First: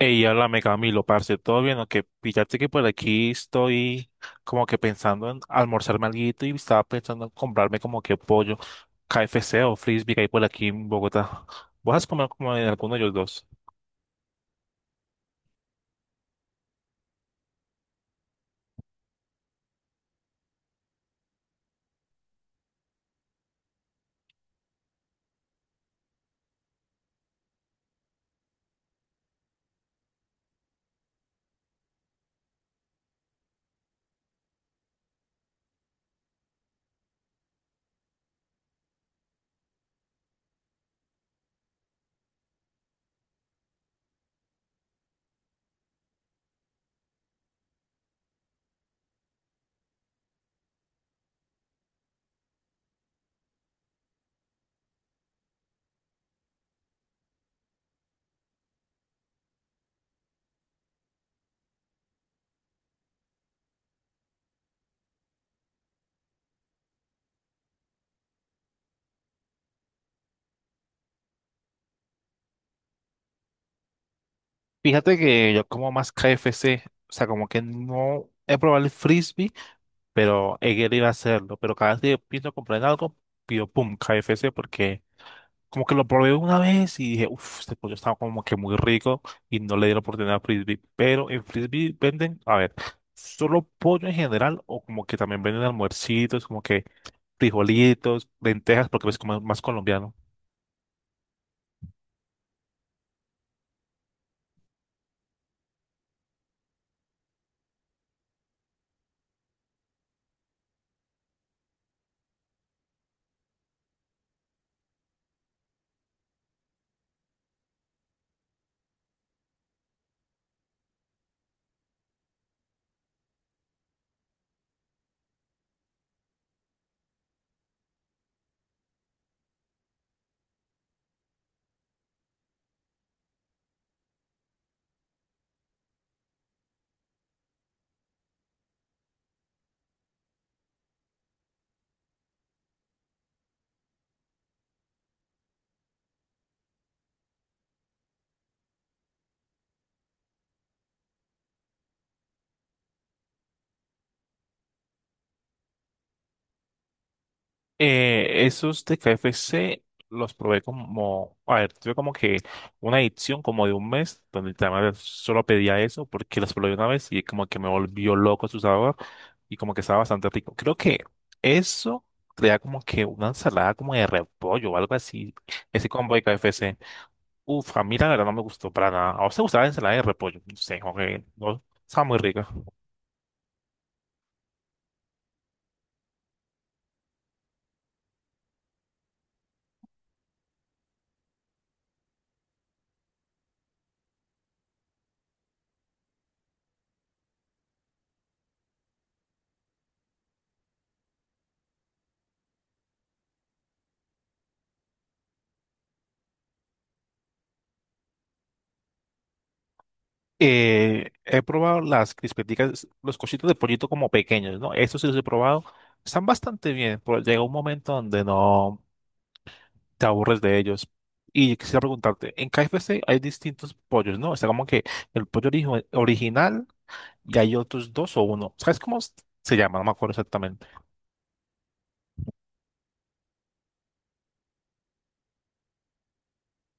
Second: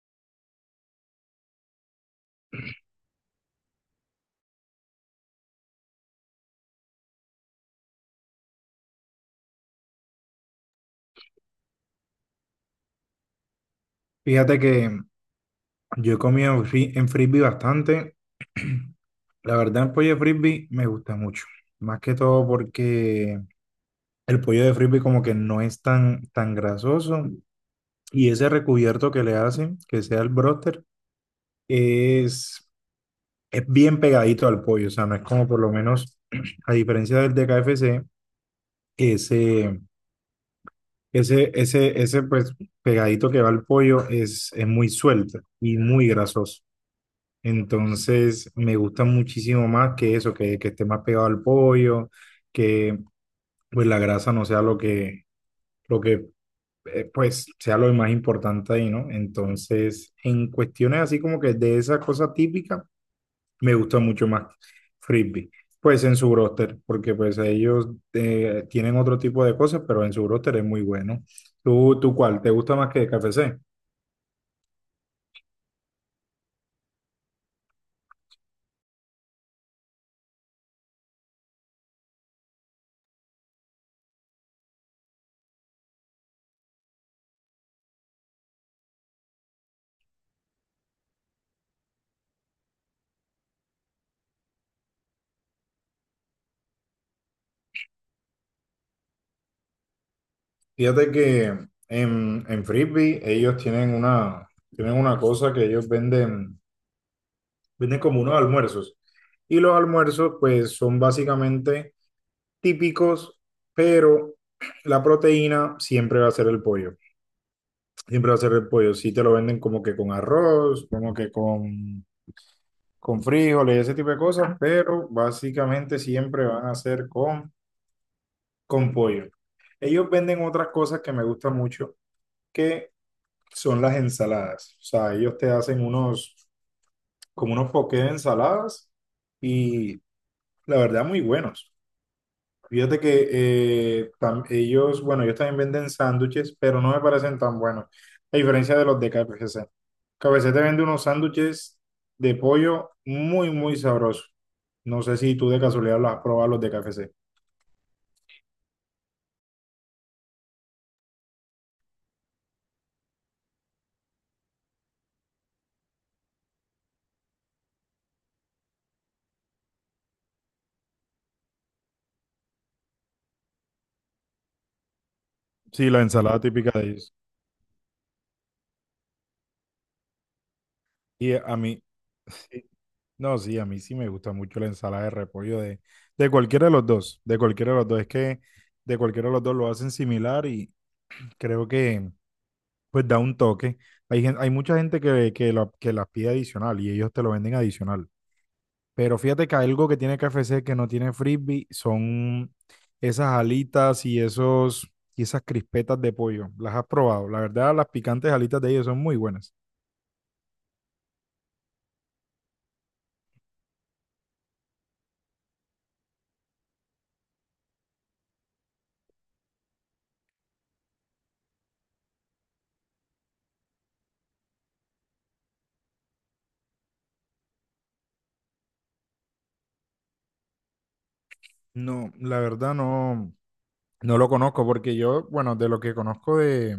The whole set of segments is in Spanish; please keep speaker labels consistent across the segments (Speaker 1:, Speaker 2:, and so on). Speaker 1: Ey, háblame Camilo, parce, ¿todo bien? Que fíjate que por aquí estoy como que pensando en almorzarme alguito y estaba pensando en comprarme como que pollo, KFC o frisbee que hay por aquí en Bogotá. ¿Vas a comer como en alguno de los dos?
Speaker 2: Fíjate que yo he comido en frisbee bastante. La verdad, el pollo de frisbee me gusta mucho. Más que todo porque el pollo de frisbee como que no es tan grasoso. Y ese recubierto que le hacen, que sea el broster, es, es bien pegadito al pollo. O sea, no es como por lo menos, a diferencia del de KFC, ese, ese pues pegadito que va al pollo es muy suelto y muy grasoso. Entonces me gusta muchísimo más que eso, que esté más pegado al pollo, que pues la grasa no sea lo que pues sea lo más importante ahí, ¿no? Entonces, en cuestiones así como que de esa cosa típica, me gusta mucho más Frisbee. Pues en su roster, porque pues ellos tienen otro tipo de cosas, pero en su roster es muy bueno. ¿Tú cuál? ¿Te gusta más que KFC?
Speaker 1: Fíjate que yo como más KFC, o sea, como que no he probado el frisbee, pero he querido hacerlo, pero cada vez que pienso comprar en algo, pido pum, KFC porque como que lo probé una vez y dije, uff, este pollo estaba como que muy rico y no le di la oportunidad a Frisbee. Pero en Frisbee venden, a ver, solo pollo en general o como que también venden almuercitos, como que frijolitos, lentejas, porque es como más colombiano.
Speaker 2: Fíjate que en Frisbee ellos tienen una cosa que ellos venden, venden como unos almuerzos. Y los almuerzos pues son básicamente típicos, pero la proteína siempre va a ser el pollo. Siempre va a ser el pollo. Sí te lo venden como que con arroz, como que con frijoles, ese tipo de cosas, pero básicamente siempre van a ser con pollo. Ellos venden otras cosas que me gustan mucho, que son las ensaladas. O sea, ellos te hacen unos, como unos poqués de ensaladas y la verdad muy buenos. Fíjate que bueno, ellos también venden sándwiches, pero no me parecen tan buenos, a diferencia de los de K F C. KFC. C te vende unos sándwiches de pollo muy sabrosos. No sé si tú de casualidad los has probado los de K F C.
Speaker 1: Esos de KFC los probé como, a ver, tuve como que una edición como de un mes donde además solo pedía eso porque los probé una vez y como que me volvió loco su sabor. Y como que estaba bastante rico. Creo que eso traía como que una ensalada como de repollo o algo así. Ese
Speaker 2: Sí, la
Speaker 1: combo de
Speaker 2: ensalada típica
Speaker 1: KFC.
Speaker 2: de ellos.
Speaker 1: Uf, a mí la verdad no me gustó para nada. ¿A usted gustaba la ensalada de repollo? No sé, como que
Speaker 2: Y a
Speaker 1: no,
Speaker 2: mí,
Speaker 1: estaba muy rica.
Speaker 2: no, sí, a mí sí me gusta mucho la ensalada de repollo de cualquiera de los dos, de cualquiera de los dos. Es que de cualquiera de los dos lo hacen similar y creo que pues da un toque. Hay, hay mucha gente que las pide adicional y ellos te lo venden adicional. Pero fíjate que algo que tiene KFC que no tiene frisbee son esas y esas crispetas de pollo. ¿Las has probado? La verdad, las picantes alitas de ellos son muy buenas.
Speaker 1: He probado las crispeticas, los cositos de pollito como pequeños, ¿no? Estos sí los he probado. Están bastante bien, pero llega un momento donde no te aburres de ellos. Y quisiera preguntarte, en KFC hay distintos pollos, ¿no? Está como que el pollo original y hay otros dos o uno. ¿Sabes cómo se llama? No me acuerdo exactamente.
Speaker 2: No, la verdad no, no lo conozco porque yo, bueno, de lo que conozco de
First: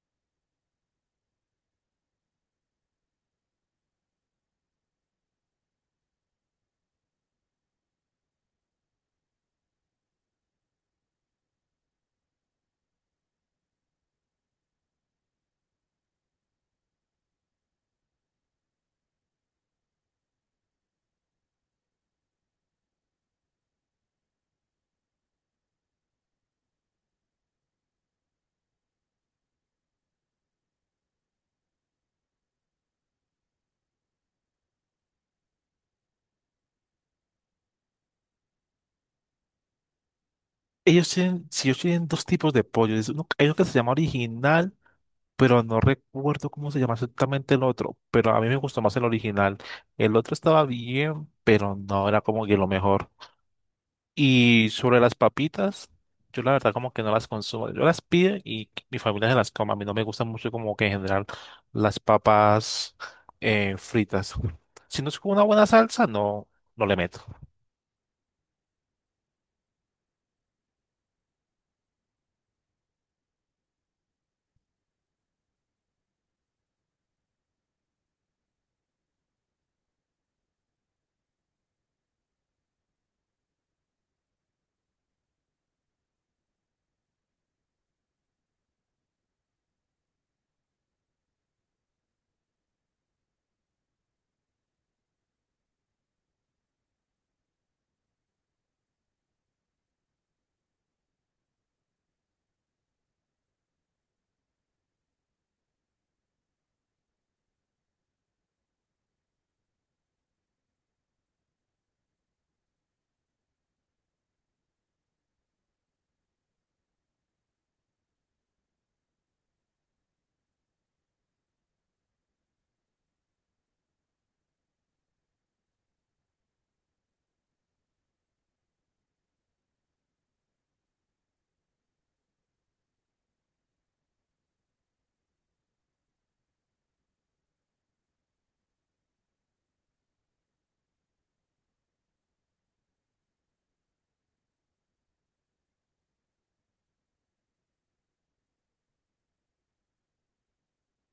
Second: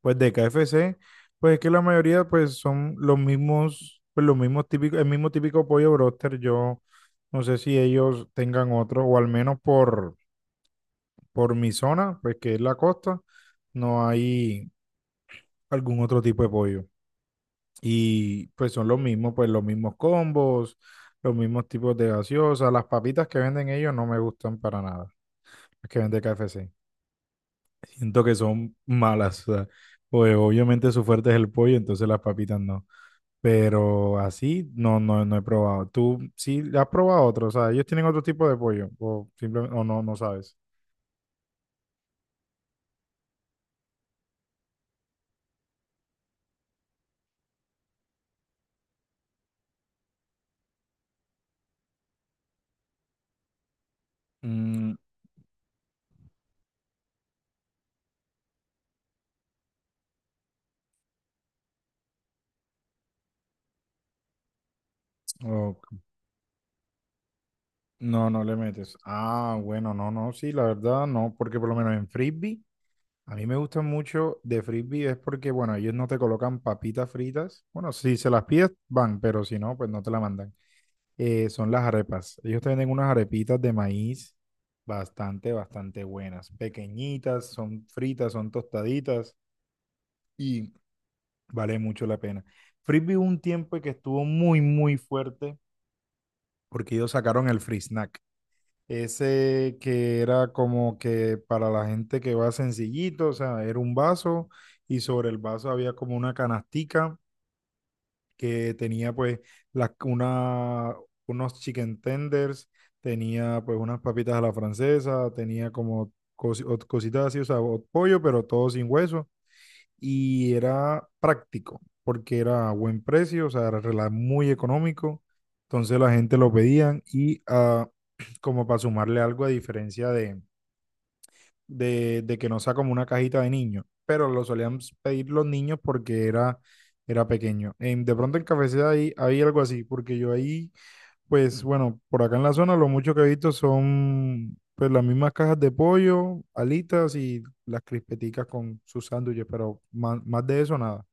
Speaker 2: pues de KFC, pues es que la mayoría pues son los mismos, pues los mismos típicos, el mismo típico pollo broster. Yo no sé si ellos tengan otro, o al menos por mi zona, pues que es la costa, no hay algún otro tipo de pollo. Y pues son los mismos, pues los mismos combos, los mismos tipos de gaseosa. Las papitas que venden ellos no me gustan para nada, las que vende KFC. Siento que son malas, o sea, pues obviamente su fuerte es el pollo, entonces las papitas no. Pero así no he probado. ¿Tú sí has probado otro? O sea, ellos tienen otro tipo de pollo. O simplemente, o no, no sabes.
Speaker 1: Ellos tienen, si ellos tienen dos tipos de pollo. Hay uno que se llama original, pero no recuerdo cómo se llama exactamente el otro. Pero a mí me gustó más el original. El otro estaba bien, pero no era como que lo mejor. Y
Speaker 2: Mm,
Speaker 1: sobre las papitas, yo la verdad como que no las consumo. Yo las pido y mi familia se las come. A mí no me gustan mucho como que en general las papas fritas. Si no es con una buena
Speaker 2: ok.
Speaker 1: salsa, no, no le meto.
Speaker 2: No, no le metes. Ah, bueno, sí, la verdad no, porque por lo menos en frisbee, a mí me gusta mucho de frisbee es porque, bueno, ellos no te colocan papitas fritas. Bueno, si se las pides, van, pero si no, pues no te la mandan. Son las arepas. Ellos te venden unas arepitas de maíz bastante buenas. Pequeñitas, son fritas, son tostaditas y vale mucho la pena. Frisbee hubo un tiempo que estuvo muy fuerte porque ellos sacaron el free snack. Ese que era como que para la gente que va sencillito, o sea, era un vaso y sobre el vaso había como una canastica que tenía pues las una, unos chicken tenders, tenía pues unas papitas a la francesa, tenía como cositas así, o sea, pollo, pero todo sin hueso, y era práctico porque era a buen precio, o sea, muy económico. Entonces la gente lo pedían y como para sumarle algo a diferencia de que no sea como una cajita de niños, pero lo solían pedir los niños porque era pequeño. De pronto en Cafeceda ahí hay algo así, porque yo ahí, pues bueno, por acá en la zona lo mucho que he visto son pues las mismas cajas de pollo, alitas y las crispeticas con sus sándwiches, pero más de eso nada.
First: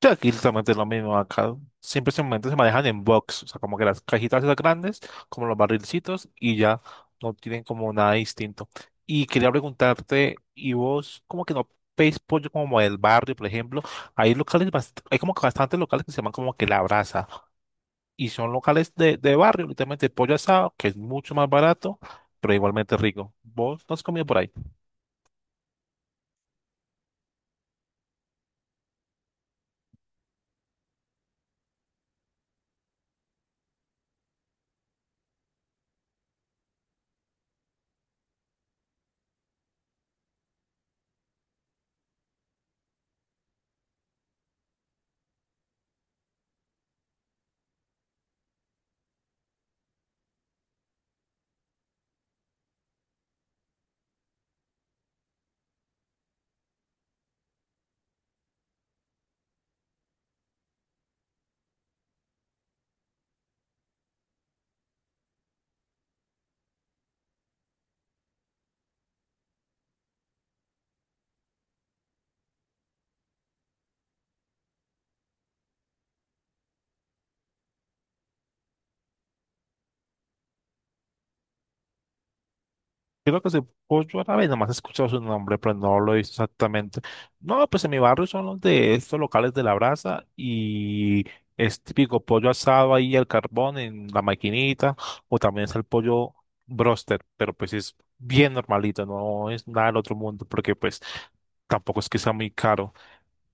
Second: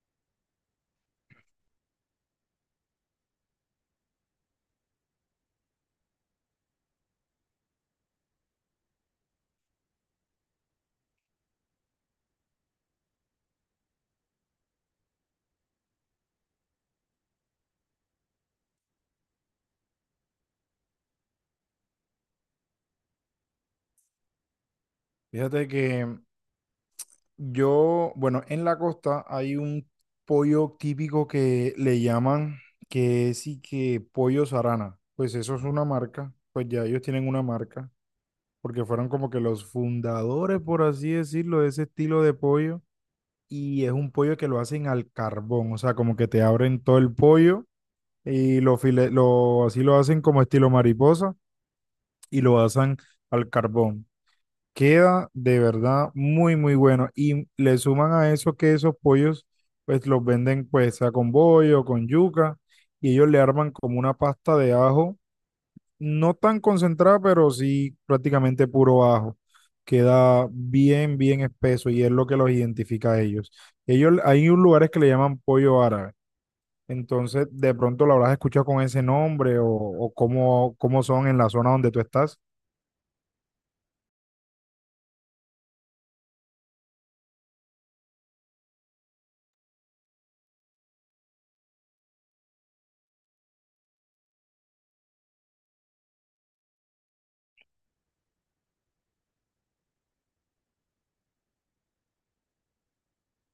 Speaker 1: Sí, aquí exactamente es lo mismo. Acá siempre se manejan en box, o sea, como que las cajitas esas grandes, como los barrilcitos, y ya no tienen como nada distinto. Y quería preguntarte, ¿y vos como que no veis pollo como del barrio, por ejemplo? Hay locales, hay como que bastantes locales que se llaman como que La Brasa, y son locales de barrio, literalmente pollo asado, que es mucho más barato, pero igualmente rico. ¿Vos no has comido por ahí?
Speaker 2: Fíjate que yo, bueno, en la costa hay un pollo típico que le llaman, que sí que pollo Sarana. Pues eso es una marca, pues ya ellos tienen una marca, porque fueron como que los fundadores, por así decirlo, de ese estilo de pollo. Y es un pollo que lo hacen al carbón, o sea, como que te abren todo el pollo y lo, file- lo así lo hacen como estilo mariposa y lo hacen al carbón. Queda de verdad muy bueno. Y le suman a eso que esos pollos, pues los venden pues sea con bollo, con yuca, y ellos le arman como una pasta de ajo, no tan concentrada, pero sí prácticamente puro ajo. Queda bien espeso y es lo que los identifica a ellos. Ellos, hay un lugares que le llaman pollo árabe. Entonces, de pronto lo habrás escuchado con ese nombre o cómo, cómo son en la zona donde tú estás.
Speaker 1: Creo que se pollo árabe, nomás he escuchado su nombre, pero no lo he visto exactamente. No, pues en mi barrio son los de estos locales de la brasa y es típico pollo asado ahí al carbón en la maquinita, o también es el pollo broster, pero pues es bien normalito, no es nada del otro mundo, porque pues tampoco es que sea muy caro.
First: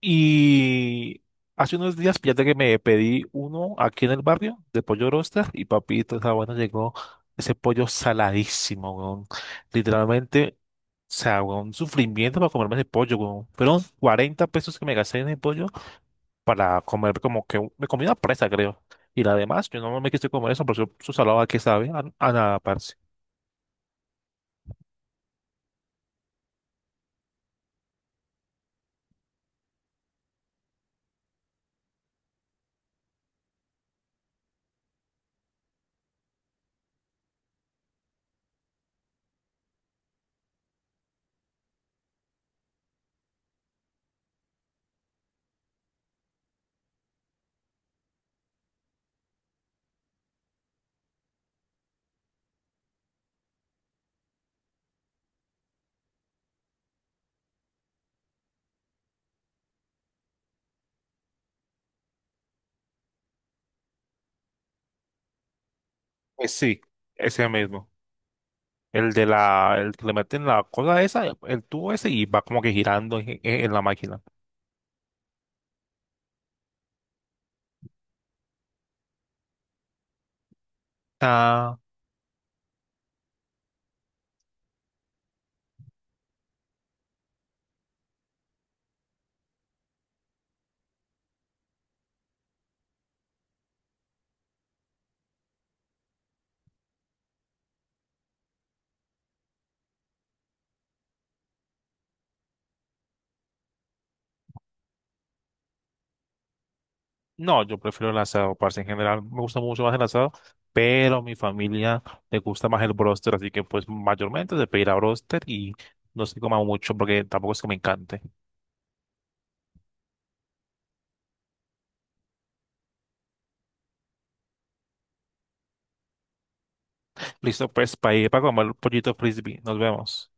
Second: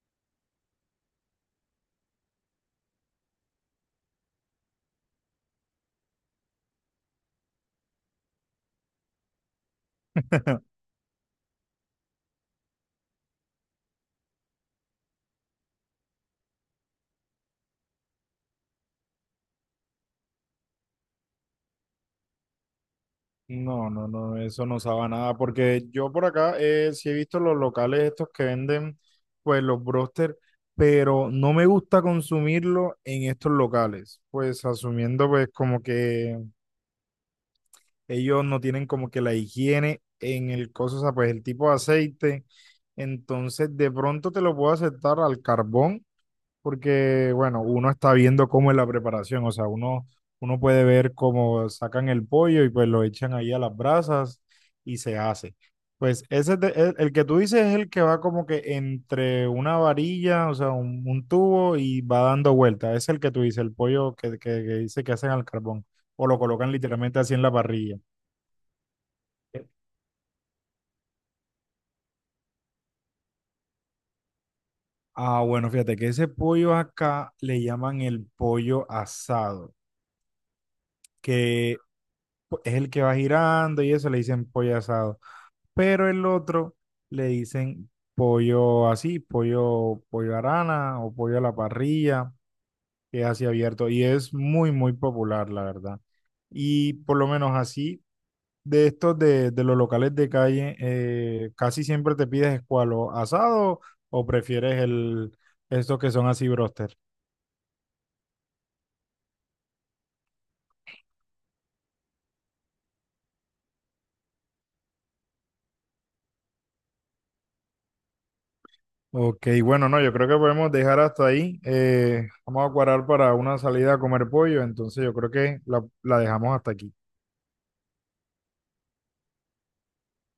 Speaker 1: Y hace unos días, fíjate que me pedí uno aquí en el barrio de pollo roster y papito, esa bueno, llegó ese pollo saladísimo, weón. Literalmente, o sea, weón, un sufrimiento para comerme ese pollo, weón. Fueron 40 pesos que me gasté en el pollo para comer como que me comí una presa, creo. Y la demás, yo no me quise comer eso, pero su salada que sabe, a nada, parce.
Speaker 2: No, no, no, eso no sabe a nada, porque yo por acá sí he visto los locales estos que venden, pues los broster, pero no me gusta consumirlo en estos locales, pues asumiendo pues como que ellos no tienen como que la higiene en el coso, o sea, pues el tipo de aceite, entonces de pronto te lo puedo aceptar al carbón porque, bueno, uno está viendo cómo es la preparación, o sea, uno puede ver cómo sacan el pollo y pues lo echan ahí a las brasas y se hace. Pues el que tú dices es el que va como que entre una varilla, o sea, un tubo y va dando vuelta. Es el que tú dices, el pollo que dice que hacen al carbón o lo
Speaker 1: Pues
Speaker 2: colocan
Speaker 1: sí,
Speaker 2: literalmente así en
Speaker 1: ese
Speaker 2: la
Speaker 1: mismo.
Speaker 2: parrilla.
Speaker 1: El de el que le meten la cosa esa, el tubo ese y va como que girando en en la máquina.
Speaker 2: Ah, bueno, fíjate que ese pollo acá le llaman el pollo asado, que
Speaker 1: Ah,
Speaker 2: es el que va girando y eso le dicen pollo asado. Pero el otro le dicen pollo así, pollo arana o pollo a la parrilla, que es así abierto y es muy, muy popular, la verdad. Y por lo menos así, de estos de los locales de calle, casi siempre te pides escualo asado o prefieres estos que son así broster.
Speaker 1: no, yo prefiero el asado, parce. En general me gusta mucho más el asado, pero a mi familia le gusta más el bróster, así que pues mayormente se pedirá bróster y no se coma mucho porque tampoco es que me encante.
Speaker 2: Ok, bueno, no, yo creo que podemos dejar hasta ahí. Vamos a cuadrar para una salida a comer pollo, entonces yo creo que la dejamos hasta aquí.
Speaker 1: Listo, pues para ir para comer pollito frisbee. Nos vemos.